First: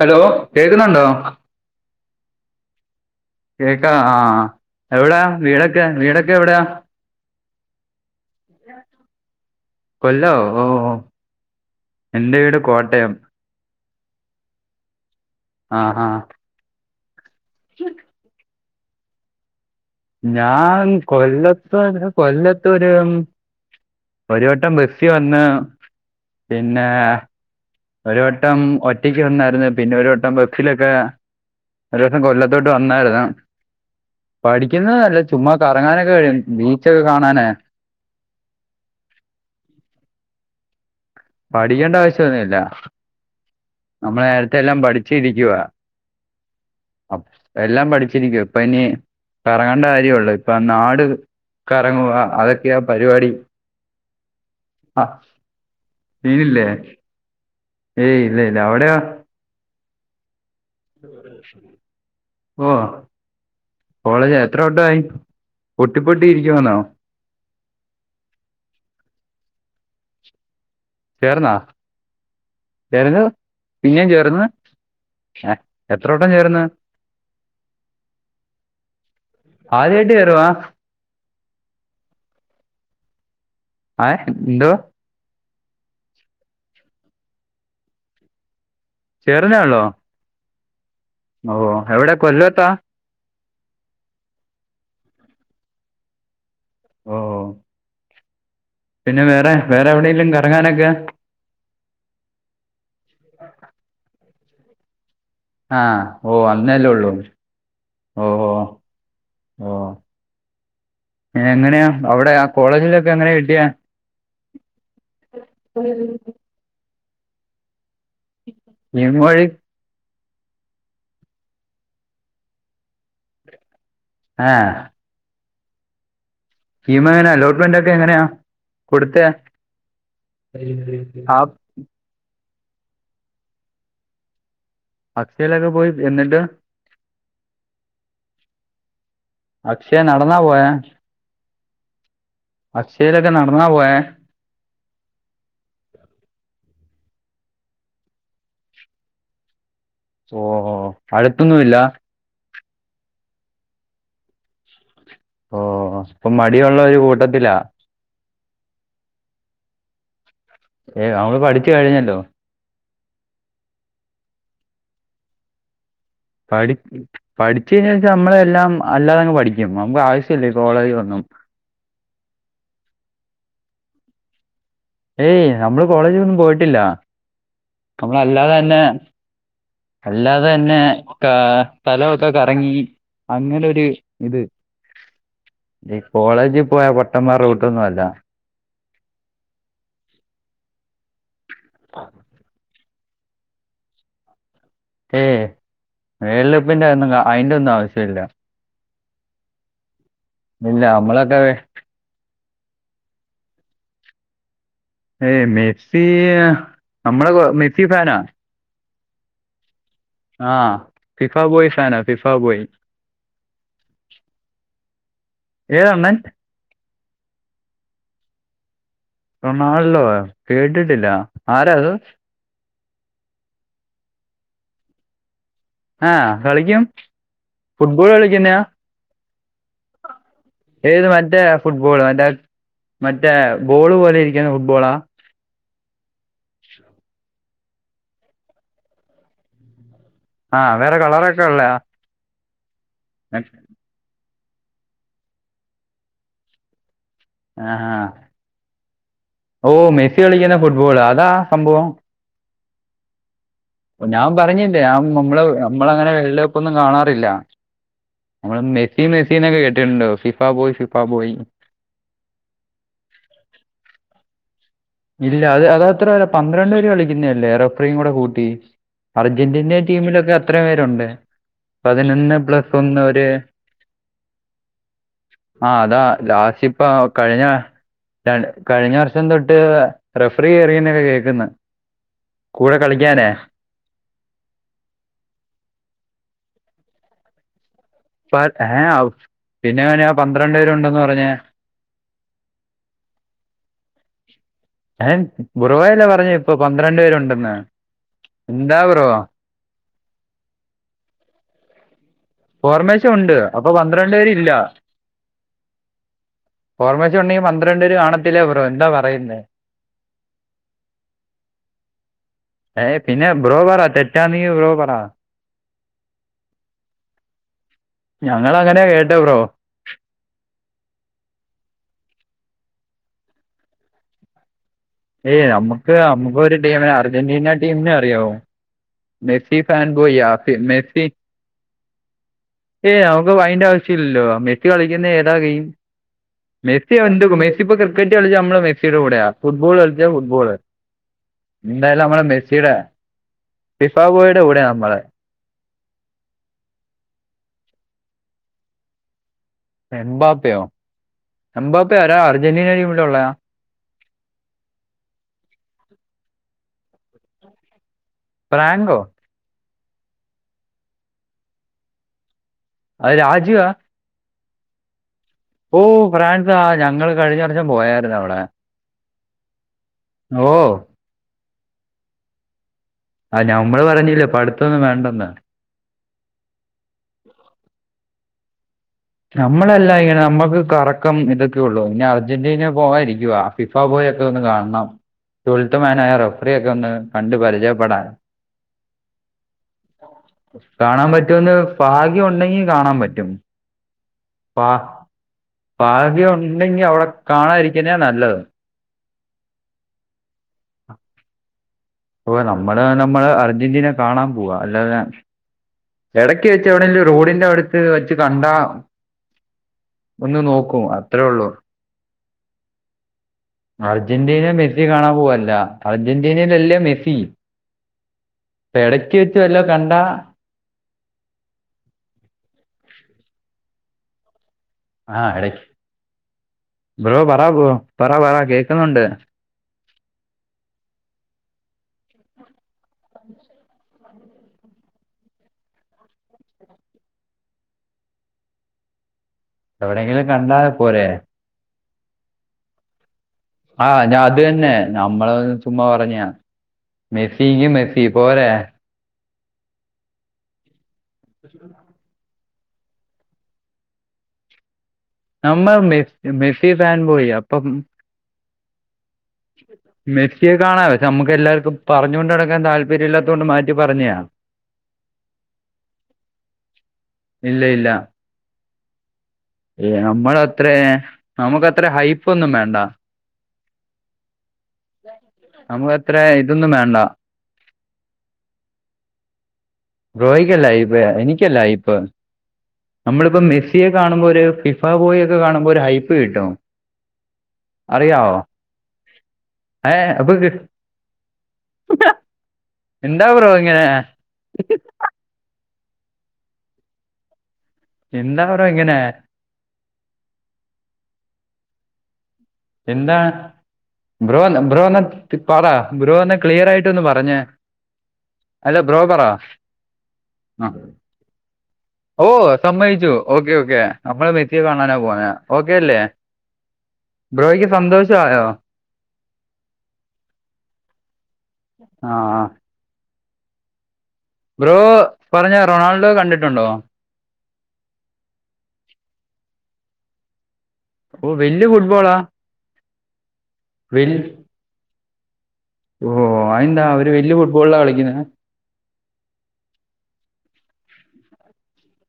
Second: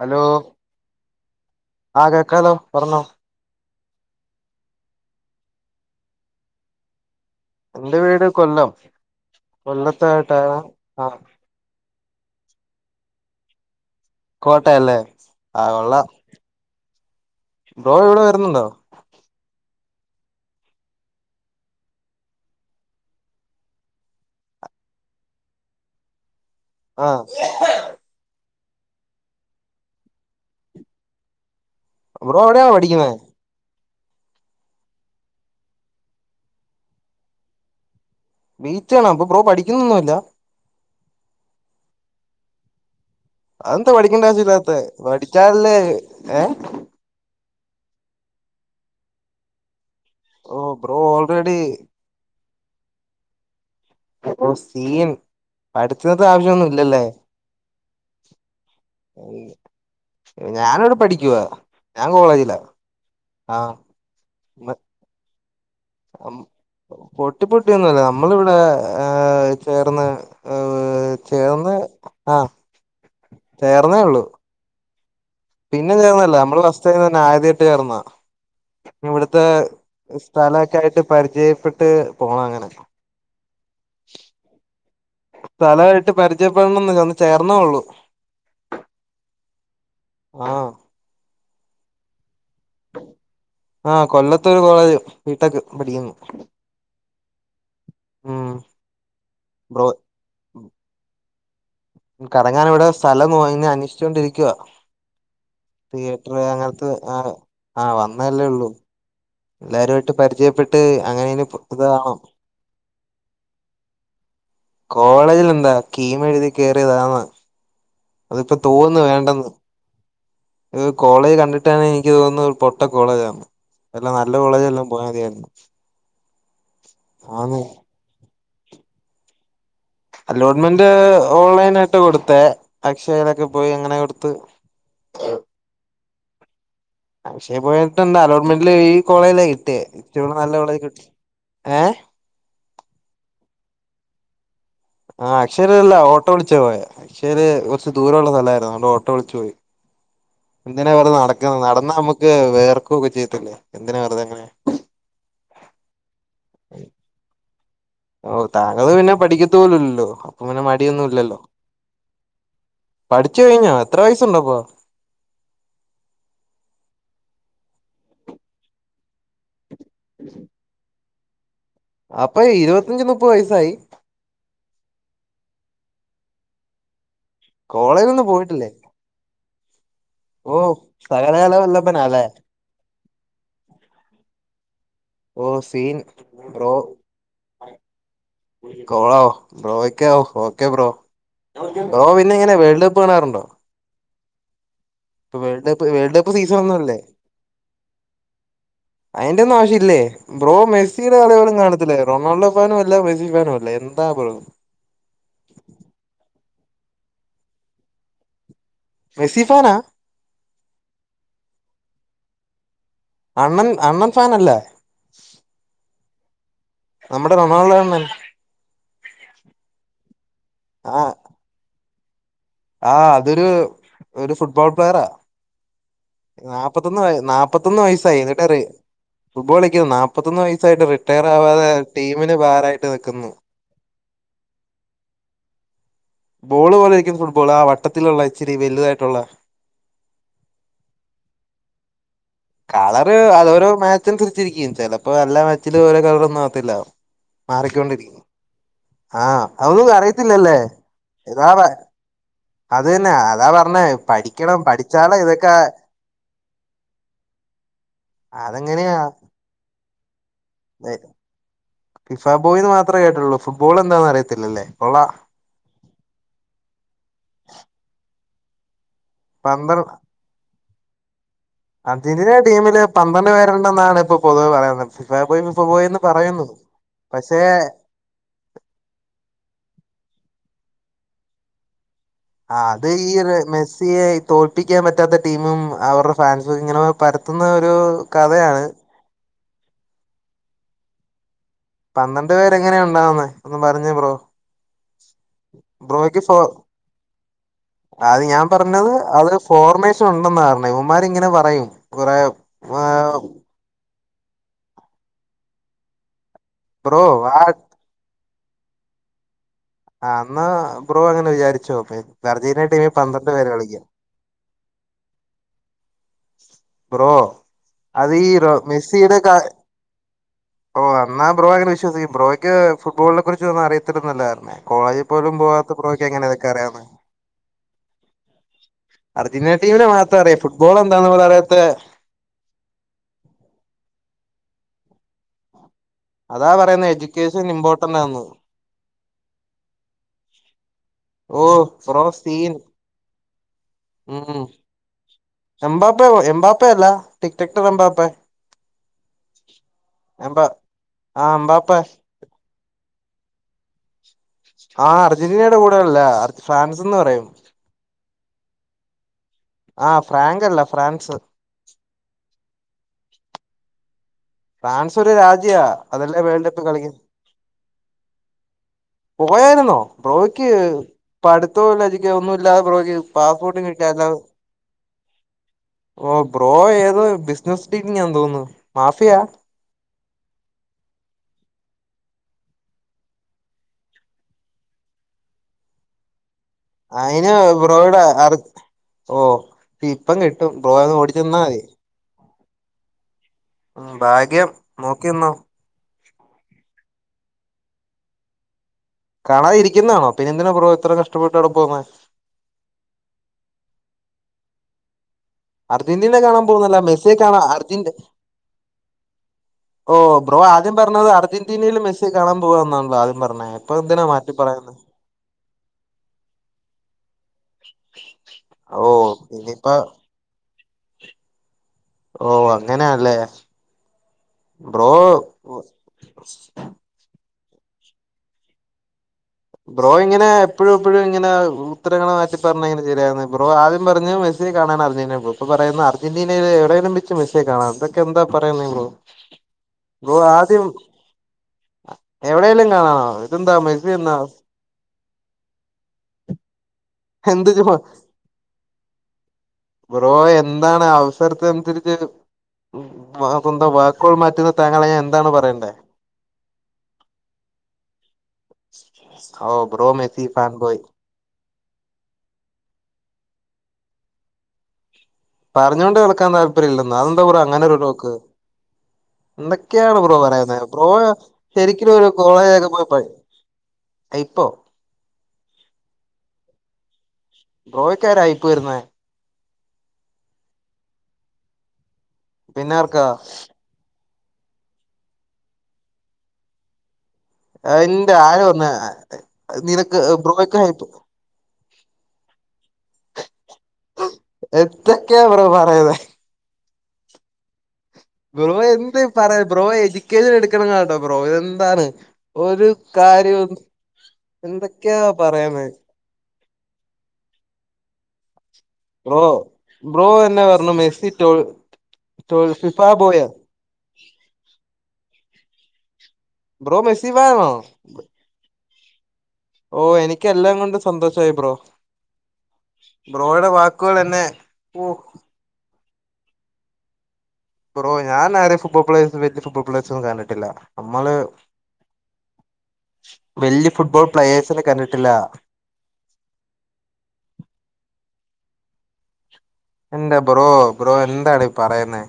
Hello കേൾക്കുന്നുണ്ടോ ആ കേക്കാലോ പറഞ്ഞോ കേക്കാ ആഹ എവിടെയാ വീടൊക്കെ വീടൊക്കെ എവിടെയാ എന്റെ വീട് കൊല്ലം കൊല്ലോ കൊല്ലത്തായിട്ടാ ഓ ആഹ എന്റെ വീട് കോട്ടയം. കോട്ടയല്ലേ. ആ ആഹ് കൊള്ളാം ആഹ് ബ്രോ ഇവിടെ വരുന്നുണ്ടോ? ഞാൻ കൊല്ലത്തർ കൊല്ലത്തൊര്. ഒരു വട്ടം ബസിവന്ന് പിന്നെ. ആ ഒരു വട്ടം ഒറ്റക്ക് വന്നായിരുന്നു പിന്നെ ഒരു വട്ടം ബസ്സിലൊക്കെ ഒരു ദിവസം ബ്രോ എവിടെയാണോ കൊല്ലത്തോട്ട് പഠിക്കുന്നേ വന്നായിരു ന്നു. പഠിക്കുന്ന നല്ല ചുമ്മാ കറങ്ങാനൊക്കെ കഴിയും ബീച്ചൊക്കെ കാണാനേ വീറ്റ്ണോ അപ്പൊ ബ്രോ പഠിക്കുന്നൊന്നുല്ല? പഠിക്കേണ്ട ആവശ്യം ഒന്നുല്ല. അതന്താ പഠിക്കണ്ട ആവശ്യയില്ലാത്തെ പഠിച്ചാല്ലല്ലേ ഏ അ എല്ലാം പഠിച്ചിരിക്കുവാ ഇപ്പൊ ഇനി ഇറങ്ങണ്ട കാര്യം ഒള്ളൂ ഇപ്പ ഓ ബ്രോ നാട് ഓൾറെഡി കറങ്ങുവാ അതൊക്കെയാ പരിപാടി ഓഹ് സി ആ എം പഠിച്ചിട്ട് നീനില്ലേ ആവശ്യംന്നുംഇല്ലല്ലേ? ഏയ് ഇല്ല ഇല്ല അവിടെയോ ഞാനിവിടെ പഠിക്കുവാ ഞാൻ കോളേജിലാ ഓ ആഹ് കോളേജ് എത്ര വട്ടായി പൊട്ടി പൊട്ടി ഇരിക്കുവാന്നോ? പൊട്ടി പൊട്ടിയൊന്നുംല്ല നമ്മളിവിടെ ഏഹ് ചേർന്ന് ചേർന്നാ ചേർന്ന് ആഹ ചേർന്ന് ചേർന്നേ പിന്നെയും ഉള്ളു ചേർന്ന് ഏ പിന്നെന്നും എത്ര വട്ടം ചേർന്നല്ല നമ്മള് ചേർന്ന് ഫാസ്റ്റ് തന്നെ ആദ്യയിട്ട് ചേർന്നാ. ഇവിടുത്തെ ആദ്യമായിട്ട് ചേരുവാ സ്ഥലൊക്കെ ആയിട്ട് പരിചയപ്പെട്ട് പോണം അങ്ങനെ. ആഹ് എന്തോ? സ്ഥലായിട്ട് പരിചയപ്പെടണംന്ന് ഇന്ന് ചേർന്നെ ഒള്ളു. ചേർന്നെ ഉള്ളോ? ആഹ് ഓ എവിടെ കൊല്ലോത്താ. ആ കൊല്ലത്തോരു കോളേജ് ബീടെക്ക് പഠിക്കുന്നു. ഓ ഉം പിന്നെ വേറെ ബ്രോ വേറെ എവിടെയെങ്കിലും കറങ്ങാനൊക്കെ കറങ്ങാൻ ഇവിടെ സ്ഥലം അയ്ന് അന്വേഷിച്ചുകൊണ്ടിരിക്കുവാ. ആ ഓ തിയേറ്റർ അന്നല്ലേ അങ്ങനത്തെ ഉള്ളൂ ആ ആഹ് ഓ വന്നല്ലേ ഉള്ളൂ. ഓ ഓ എല്ലാരുയിട്ട് പരിചയപ്പെട്ട് അങ്ങനെന് എങ്ങനെയാ ഇതാണോ? അവിടെ ആ കോളേജിലൊക്കെ എങ്ങനെ കിട്ടിയ കോളേജിൽ എന്താ കീമ്മ് എഴുതി കേറിയതാന്ന് അതിപ്പോ തോന്നുന്നു കിമൊഴി വേണ്ടെന്ന് ഈ കോളേജ് കണ്ടിട്ടാണെകിൽ എനിക്ക് തോന്നുന്നു പൊട്ട കോളേജ് ആണ്ന് വല്ല നല്ല ആ കോളേജ് എല്ലാം പോയാൽ മതിയായിരുന്നു. സ്കീമ് എങ്ങനെ ആന്ന് അലോട്ട്മെന്റ് ഒക്കെ എങ്ങനെയാ കൊടുത്തെ അലോട്ട്മെന്റ് ഓൺലൈൻ ആയിട്ട് കൊടുത്തെ അക്ഷയലൊക്കെ പോയി അങ്ങനെ കൊടുത്ത് അക്ഷയയിലൊക്കെ പോയി എന്നിട്ട്. അക്ഷേ പോയിട്ട്ന്ത അലോട്ട്മെന്ല് ഈ കോളേജിലേ കിട്ടിയ അക്ഷയ ഇച്ച് കൂടെ നടന്നാ നല്ല പോയെ കോളേജ് കിട്ടി ഏ അക്ഷേ ലൊക്കെ നടന്നാ പോയേ? ആഹ് അക്ഷയിൽ അല്ല ഓട്ടോ വിളിച്ചാ പോയെ പക്ഷേഅത് കുറച്ച് ദൂരമുള്ള സ്ഥലമായിരുന്നു അത്കൊണ്ട് ഓട്ടോ വിളിച്ച് പോയി. ഓ എന്തിനാ വെറുതെ നടക്ക്ന്ന് അടുത്തൊന്നുമില്ല നടന്നാ നമ്മുക്ക് വേയർക്ക് ഒക്കെ ചെയ്ത്തില്ലേ എന്തിനാ വെറുതെ അങ്ങനെ ഓ അപ്പൊ മടിഉള്ള ഒരു കൂട്ടത്തിലാ ഓ താങ്കള് പിന്നെ പഠിക്കത്ത് പോലുല്ലല്ലോ അപ്പൊ പിങ്ങനെ ഏ മടിയൊന്നും നമ്മള് ഇല്ലല്ലോ പഠിച്ചു കഴിഞ്ഞല്ലോ പഠിച്ചു കഴിഞ്ഞോ എത്ര വയസ്സുണ്ടപ്പം പഠി പഠിച്ച് കഴിഞ്ഞോച്ചാൽ ഞമ്മളെ എല്ലാം അല്ലാതെങ്ങ് പഠിക്കും നമുക്ക് ആവശ്യ ഇല്ല ഈ കോളേജ് ഒന്നും. അപ്പൊ ഇരുപത്തഞ്ച് മുപ്പത് വയസ്സായി. ഏയ് നമ്മള് കോളേജിൽന്നും പോയിട്ടില്ല കോളേജൊന്നും നമ്മളല്ലാതെ പോയിട്ടില്ലേ തന്നെ. അല്ലാതെ ഓ തന്നെ കാ സകലകല സ്ഥലം വല്ലഭനാല്ലേ ഒക്കെ കറങ്ങി. അങ്ങനെരു ഇത് ഓ സീൻ ഈ കോളേജിൽ ബ്രോ പോയ പൊട്ടന്മാരെ റൂട്ടൊന്നും അല്ല. കോളോ ബ്രോക്ക് ഓക്കെ ബ്രോ ബ്രോ പിന്നെ ഇങ്ങനെ വേൾഡ് കപ്പ് കാണാറുണ്ടോ? ഇപ്പൊ ഏയ് world cup world cup season കപ്പിന്റെ ഒന്നുംല്ലേ ഒന്നും അതിന്റെ ഒന്നും ആവശ്യമില്ല അയിന്റെ ഒന്നും ആവശ്യ ഇല്ലേ ബ്രോ ഇല്ല മെസ്സിയുടെ നമ്മളൊക്കെ കളികളും കാണത്തില്ലെ റൊണാൾഡോ ഫാനും അല്ല മെസ്സി ഫാനും അല്ല എന്താ ബ്രോ. ഏയ് മെസി നമ്മള കൊ മെസ്സി ഫാനാ മെസ്സി ഫാനാ ആ ഫിഫാ ബോയ് ഫാന ഫിഫാ ബോയ്. അണ്ണൻ അണ്ണൻ ഫാനല്ലേ ഏതണ്ണൻ നമ്മുടെ റൊണാൾഡോ ആണ്. റൊണാൾഡോ കേട്ടിട്ടില്ല ആരാത്? ആ അതൊരു ഒരു ഫുട്ബോൾ പ്ലെയറാ. ആ കളിക്കും നാപ്പത്തൊന്ന് വ നാപ്പത്തൊന്ന് ഫുട്ബോൾ വയസ്സായി എന്നിട്ട് റെ കളിക്കുന്നയാ ഫുട്ബോൾ കളിക്ക നാപ്പത്തൊന്ന് വയസ തായിട്ട് ഏത് റിട്ടയർ മറ്റേ ആവാതെ ഫുട്ബോൾ മറ്റേ ടീമിന് ഭാരമായിട്ട് നിൽക്കുന്നു മറ്റേ ബോള് പോലെ ഇരിക്ക്ണ ഫുട്ബോളാ? ബോള് പോലെരിക്കും ഫുട്ബോൾ ആ വട്ടത്തിലുള്ള ഇച്ചിരി വലുതായിട്ടുള്ള. ആഹ് വേറെ കളറൊക്കെ ഉള്ളേ കളറ് അത് ഓരോ മാച്ച് അനുരിച്ചിരിക്കും ചിലപ്പോ എല്ലാ മാച്ചിൽ ഓരോ കളറ് ഒന്നും ആവത്തില്ല ആ മാറിക്കൊണ്ടിരിക്കുന്നു ആ ഓ അതൊന്നും മെസ്സി കളിക്കുന്ന അറിയത്തില്ലല്ലേ ഫുട്ബോൾ അതാ ഇതാ സംഭവം അത് തന്നെ അതാ പറ ഞാൻ പറഞ്ഞില്ലേ ഞ നമ്മള് നമ്മളങ്ങനെ വെള്ളെ ഇപ്പോ ഒന്നും കാണാറില്ല നമ്മൾ അതെങ്ങനെയാ മെസി മെസിനൊക്കെ കേട്ടിട്ടുണ്ട് പക്ഷെഇപ്പോ ഫിഫ ബോയ് ഫിഫ ബോയ് ഫിഫാബോയിന്ന് മാത്രേ കേട്ടുള്ളൂ ഫുട്ബോൾ എന്താന്ന് അറിയത്തില്ലേ കൊള്ളാം. ഇല്ല അത് അത് അത്രല്ല പന്ത്രണ്ട് പേര് കളിക്കുന്നല്ലേ റഫറിയും കൂടെ കൂട്ടി. അർജന്റീന്റെ പന്ത്ര ടീമിലൊക്കെ എത്ര പേരുണ്ട്? അർജന്റീന പതിനൊന്ന് പ്ലസ് ടീമില് ഒന്ന് ഒരു പന്ത്രണ്ട് പേരുണ്ടെന്നാണ് ഇപ്പൊ പൊതുവേ പറയുന്നത് ഫിഫ ബോയ് ഫിഫ ബോയ് ന്ന് പറ ലാസ്റ്റിപ്പോ കഴിഞ്ഞ താണ് കഴിഞ്ഞ വർഷം തൊട്ട് റെഫറി കേറിനൊക്കെ കേൾക്കുന്ന്. ആ അത് ഈ റെ മെസ്സിയെ തോൽപ്പിക്കാൻ പറ്റാത്ത ടീമും അവരുടെ ഫാൻസും ഇങ്ങനെ പരത്തുന്ന ഒരു പർ കഥയാണ് ഏ ആവും പിന്നെങ്ങനയാ പന്ത്രണ്ട് പേരുണ്ടെന്ന് പറഞ്ഞേ പന്ത്രണ്ട് പേരെ എങ്ങനെയാ ഉണ്ടാവുന്ന ഒന്ന് പറഞ്ഞെ ബ്രോ ഏ ബ്രോയല്ലേ ബ്രോക്ക് പറഞ്ഞു ഫോ ഇപ്പൊ പന്ത്രണ്ട് പേരുണ്ടെന്ന് അത് ഞാൻ എന്താ പറഞ്ഞത് ബ്രോ അത് ഫോർമേഷൻ ഉണ്ടെന്ന പറന്ന് അവന്മാരിങ്ങനെ പറയും കുറെ. ഫോർമേസും ഉണ്ട് അപ്പൊ പന്ത്രണ്ട് പേര്ല്ല ബ്രോ ഓർമ്മശക്തി ആ ഉണ്ടെങ്കിൽ പന്ത്രണ്ടേര് കാണത്തില്ലേ ബ്രോ എന്താ പറയുന്നേ? ആ ഇന്നാ ബ്രോ അങ്ങനെ വിചാരിച്ചോക്ക് അർജീനിയ ഏ ടീമിൽ പിന്നെ പന്ത്രണ്ട് പേര് ബ്രോ കളിക്കാ. [unintelligible] ബ്രോ പറ ബ്രോ അത് ഈ ഞങ്ങൾ അങ്ങനെ കേട്ടെ മെസ്സിയുടെ ക ബ്രോ ഓ എന്ന ബ്രോ അങ്ങന വിശ്വസിക്ക് ബ്രോയ്ക്ക് ഫുട്ബോളിനെ കുറിച്ച് ഒന്നും അറിയത്തില്ലന്നല്ലാരുന്നേ കോ ഏയ് നമ്മക്ക് നമ്മക്ക്‌ ഒരു ടീമിനെ അർജന്റീന ടീമിനെ അറിയാവൂ അർജന്റീന മെസി ഫൻ ടീമിനെ മാത്രം ബോയിയ അറിയാം ഫുട്ബോൾ മെസി എന്താന്ന് പോലും അറിയാത്തെ ഏ് നമുക്ക് അയന്റെ ആവശ്യമില്ലല്ലോ മ എത്തി കളിക്കുന്നത് ഏതാകയും അതാ പറയുന്നെ മെസ്സി ഒണ്ട്പ്പ എഡ്യൂക്കേഷൻ മെസ്സിപ്പം ഇമ്പോർട്ടന്റ് ക്രിക്കറ്റ് ആന്ന് കളിച്ചാ നമ്മള് മെസിയുടെ കൂടെയാ ഫുട്ബോൾ കളിച്ചാ ഫുട്ബോള്. ഓ എന്തായാലും ബ്രോ നമ്മള സീൻ മെസ്സിയുടെ ഫിഫാഗോയുടെ കൂടെ നമ്മള എംബാപ്പേ എംബാപ്പയല്ല ടിക് ക്ടർ എംമ്പാപ്പെ എംബ എംബാപ്പയോ ആ എംബാപ്പെ എംബാപ്പ ആരാ അർജന്റീന ടീമിലൊളളയാ ആ അർജന്റീനയുടെ കൂടെല്ല ഫ്രാൻസ്ന്ന് പറയും പ്രാങ്കോ? ആഹ ഫ്രാങ്ക് അല്ല ഫ്രാൻസ് ഹലോ രാജീവാ ഫ്രാൻസ് ഒരു രാജ്യാ അതല്ലേ വേൾഡ് ഫ്രാൻസ് കപ്പ് ആ കളിക്കും ഞങ്ങള് കഴിഞ്ഞ വർഷം പോയായിര്ന്നു അവിടെ. പോയാര്ന്നോ ബ്രോക്ക് ഓ പട്ത്തോല്ല എജുക്ക ഒന്നുല്ലാതെ ബ്രോയ്ക്ക്. ആ പാസ്പോർട്ടും ഞാൻമ്മള് കിട്ടാല്ല പറഞ്ഞില്ലേ പടീത്തൊന്നും വേണ്ടെന്ന് ഓ ബ്രോ ഏതോ ബിസിനസ് ടീം തോന്നുന്നു മാഫിയ നമ്മളല്ല ഇങ്ങനെ നമ്മുക്ക് കറക്കം ഇതൊക്കെയള്ളൂ ഇനി അർജന്റീന പോകാണിരിക്കുവാ ഫിഫാ ബോയ് ഒക്കെതന്ന് കാൺണം ട്വൽത്ത് മാൻ ആയ റ [unintelligible] ഒന്ന് അയിന് കണ്ടു ബ്രോയുടെ പരിചയപ്പെടാൻ അർ ഓ ഇപ്പം കിട്ടും ബ്രോ അങ്ങ് കാണാൻ ഓടിച്ചെന്നാ പറ്റുമന്ന് മതി ഭാഗ്യം ഉണ്ടെങ്കി കാണാൻ പറ്റും ഉം ഭാഗ്യം ഭാ നോക്കിന്നോ ഭാഗ്യം ഉണ്ടെങ്കി അവളെകാണാതിരിക്കുന്ന നല്ലത് കാണാതിരിക്കുന്നാണോ പിന്നെന്തിനാ ബ്രോ ഇത്ര കഷ്ടട്ടവിടെ പോന്ന ഓ നമ്മള് നമ്മള് അർജന്റീന കാണാൻ പോവാ അല്ലാതെ അർജന്റീന കാണാൻ ഇടക്ക് വെച്ച് പോകുന്നല്ല എവിടെെിലും മെസ്സിയെ കാണാൻ റോഡിന്റെ അവിടുത്ത് അർജന്റ് വെച്ച് കണ്ടാ ഓ ബ്രോ ഒന്ന് ആദ്യം നോക്കും പറഞ്ഞത് അത്രേ ഉള്ളൂ അർജന്റനൽ മെസ്സിെ കാണാൻ പോുകവാ എന്നാണല്ലോ ആദ്യം പറഞ്ഞത് അർജന്റീന മെസ്സി കാണാൻ പോവല്ല അർജന്റീനയിലല്ലേ മെസ്സി ഓ ഇടക്ക് വെച്ച വല്ലോ ഇനിയിപ്പ കണ്ടാ ഓ അങ്ങനെയല്ലേ ബ്രോ ആ ഇടയ്ക്ക് ബ്രോ പറ ബ്രോ പറ പറ കേക്കുന്നുണ്ട് ബ്രോ ഇങ്ങനെ എപ്പോഴും എപ്പോഴും ഇങ്ങനെ ഉത്തരങ്ങളെ മാറ്റി പറഞ്ഞ ഇങ്ങനെ ശരിയാവ്ന്ന ബ്രോ ആദ്യം പറഞ്ഞു സ്സിയെ കാണാൻ അർജൻ്റീന പോ പ്പ പറയുന്ന് അർജന്റീനയിലെ എടെലും വെച്ച് മെസ്സിയെ കാണാം തൊക്കെ എന്താ പറയുന്നെ ബ്രോ. ബ്രോ എവിടെയെങ്കിലും കണ്ടാ ആദ്യം പോരെ എവിടെെലും കാണാന ആഹ് ഞാ അത് തന്നെ നമ്മള് ചുമ്മാ പറഞ്ഞാ. എന്ത് ബ്രോ എന്താണ് ആവശ്യം [unintelligible] സ്വന്തം വാക്കുകൾ മാറ്റുന്ന താങ്കളെ എന്താണ് നമ്മ പറയണ്ടേ മെ മെസ്സി ഫാൻ ബോയി അപ്പം ഓ ബ്രോ മെസ്സി ഫാൻ മെസിയെ ബോയ് കാണാ വച്ച ഇത് നമുക്കെല്ലാർക്കും പറഞ്ഞോണ്ട് നടക്കാൻ താല്പര്യം ഇല്ലാതോണ്ട് മാറ്റി പറഞ്ഞാ പറഞ്ഞുകൊണ്ട് കേൾക്കാൻ താല്പര്യ ഇല്ലോ അതെന്താ പറ ഇല്ല അങ്ങനൊ ഒരു ഇല്ല ലോക്ക് [inaudible] ഏ, എന്തൊക്കെയാണ് ബോ പറയുന്നത് നമ്മളത്ര ബ്രോ നമുക്കത്ര ശരിക്കും ഒരു ഹൈപ്പൊന്നും വേണ്ട കോളേജൊക്കെ പോയി ഇപ്പൊ നമുക്ക് എത്ര ഇതൊന്നും വേണ്ട ബ്രോയ്ക്കാരർായിയിപ്പോയിരുന്ന ബ്രോയിക്കല്ലയ്‌ഫ് എനിക്കല്ലയ്പ് പിന്നാർക്കാ നമ്മളിപ്പോ മെസ്സിയെ കാണുമ്പോ ഒരു ഫിഫാബോയി ഒക്കെ കാണുമ്പോൾ ഒരു ഹൈപ്പ് കിട്ടോ എന്റെ ആര് വന്ന് നിനക്ക് ഏ, അപ്പൊ ബ്രോക്ക് കി- ആയിപ്പോ എന്താ ബ്രോ ഇങ്ങനെ എത്തൊക്കെ ബ്രോ പറയുന്നെ. എന്താ ബ്രോ ഇങ്ങനെ എന്ത്ഈ പറ ബ്രോ എഡ്യൂക്കേഷൻ എടുക്കണം കേട്ടോ ബ്രോ എന്താണ് ഒരു എന്താ കാര്യം എന്തൊക്കെയാ പറയുന്നെ ഗുരോ ഒന്ന് ക്ലിയർ ആയിട്ട് ഒന്ന് പറഞ്ഞേ അല്ല പറ ബ്രോ ബ്രോ തന്നെ ആ. പറഞ്ഞു മെസ്സി ോ ഓ സമ്മതിച്ചു ഓക്കേ ഓക്കെ നമ്മള് മെസിയെ കാണാനാ പോന ഓക്കേ അല്ലേ ബ്രോ മെസ്സി ഫാനോ ബ്രോയ്ക്ക് സന്തോഷ ആയോ ഓ എനിക്ക് എല്ലാം കൊണ്ടും സന്തോഷയി ബ്രോ ആ ബ്രോയുടെ വാക്കുകൾ എന്നെ ബ്രോ ഓ പറഞ്ഞ റൊണാൾഡോ കണ്ടിട്ടുണ്ടോ ബ്രോ ഞാനാരെയും ഫുട്ബോൾ പ്ലേ വെച്ചിട്ട് ഫുട്ബോൾ പ്ലേ ഒന്നും കണ്ടിട്ടില്ല നമ്മള് ഓ വലിയ ഫുട്ബോളാ വല്യ ഫുട്ബോൾ പ്ലയേഴസിനെ കണ്ടിട്ടില്ല ഓഹ അയ എന്താ അവര് വല്യ ഫുട്ബോളാണ് കളിക്കുന്ന എൻ്റെ ബ്രോ ബ്രോ എന്താണ് ഈ പറയുന്നത്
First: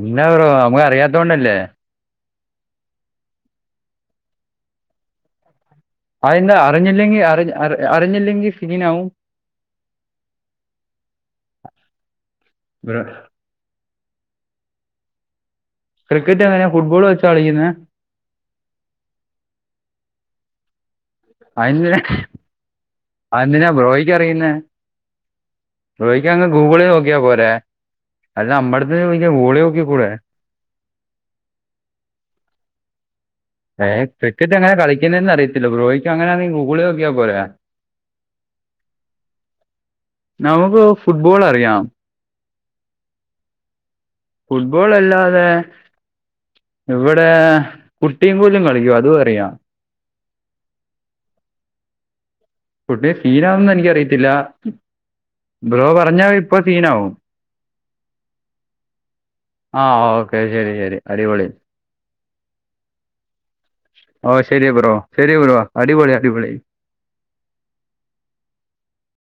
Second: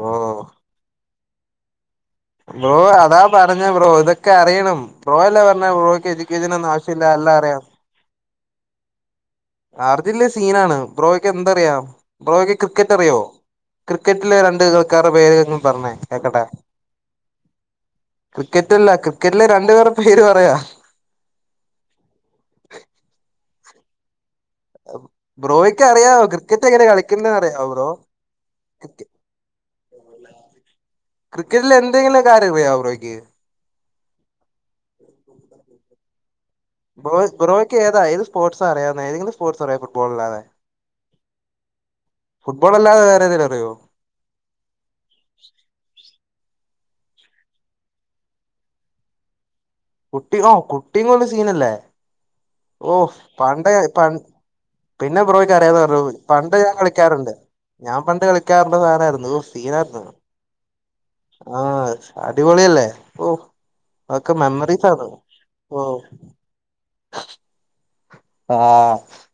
എന്ന ബ്രോ നമക്ക് അറിയാതോണ്ടല്ലേ ബ്രോ അതാ പറഞ്ഞ ബ്രോ ഇതൊക്കെ അറിയണം ബ്രോ അല്ലേ പറഞ്ഞ ബ്രോ അഎന്നാ അറിഞ്ഞില്ലെങ്കി അറി അറ് അറിഞ്ഞില്ലെങ്കിൽ സീനാവും. ആർജില്ല സീനാണ് ബ്രോയ്ക്ക് എന്തറിയാം ബ്രോയ്ക്ക് ക്രിക്കറ്റ് ബ്രോ അറിയോ ക്രിക്കറ്റിലെ രണ്ട് കലീക്കാരുടെ പേര്ങ്ങും പറഞ്ഞ ക്രിക്കറ്റ് എങ്ങനെയാണ് ഫുട്ബോൾ വെച്ചാ കളിക്കുന്നത് ക്രിക്കറ്റല്ല ക്രിക്കറ്റ്ലെ രണ്ടുപേർടെ പേര് പറയാ. [unintelligible] ആയേന്തിനാ ബ്രോക്ക് അറിയുന്നേ ബ്രോയ്ക്ക് അറിയാവോ ക്രിക്കറ്റെങ്ങനെ കളിക്കുന്നന്ന് അറിയാവോ ബ്രോ. അത് നമ്മെടുത്തെ ചോദിക്ക ഓളോക്കി കൂടെ ക്രിക്കറ്റിൽ എന്തെങ്കിലുംകാര്യംഅറിയാ ബ്രോയ്ക്ക് ഏഹ് ക്രിക്കറ്റ് എങ്ങനെ കളിക്കുന്നന്ന് അറി ബ്രോക്ക് അങ്ങഎന്നെ ഗൂഗിള നോക്കിയാ ബ്രോ പോരാ ബ്രോയ്ക്ക് ഏതാ ഏത് സ്പോർട്സാ അറിയാവുന്നെ ഏതെങ്കിലും സ്പോർട്സ് അറിയോ ഫുട്ബോൾ അല്ലാതെ നമുക്ക് ഫുട്ബോൾ അറിയാം ഫുട്ബോൾ അല്ലാതെ വേറെ ഏതേലും അിറീയോ ഫുട്ബോൾ അല്ലാതെ ഇവിടെ കുട്ടിയും കൊലും കളിക്കും അതും അറിയാം കുട്ടി ഓ കുട്ടിുന്ന സീനല്ലേ ഓ് കുട്ടി പണ്ട സീനാവുമെന്ന് പ എനിക്കറിയത്തില്ല പിന്നെ ബ്രോയ്ക്ക് അറിയാത ബ്രോ പറഞ്ഞ പറഞ്ഞാ പണ്ട് ഇപ്പൊ ഞാൻ സീനാവും കളിക്കാറുണ്ട് ഞാൻ പണ്ട കളിക്കാരൻ്റെ സാധനമായിരുന്നു ആ സീനായിരുന്നു ഓക്കെ ശരി ശരി അടിപൊളി ആ അടിപൊളിയല്ലേ ഓ ഓ അതൊക്കെ ശരി മെമ്മറി ബ്രോ ശരി ബ്രോ അടിപൊളി അടിപൊളി ആഹ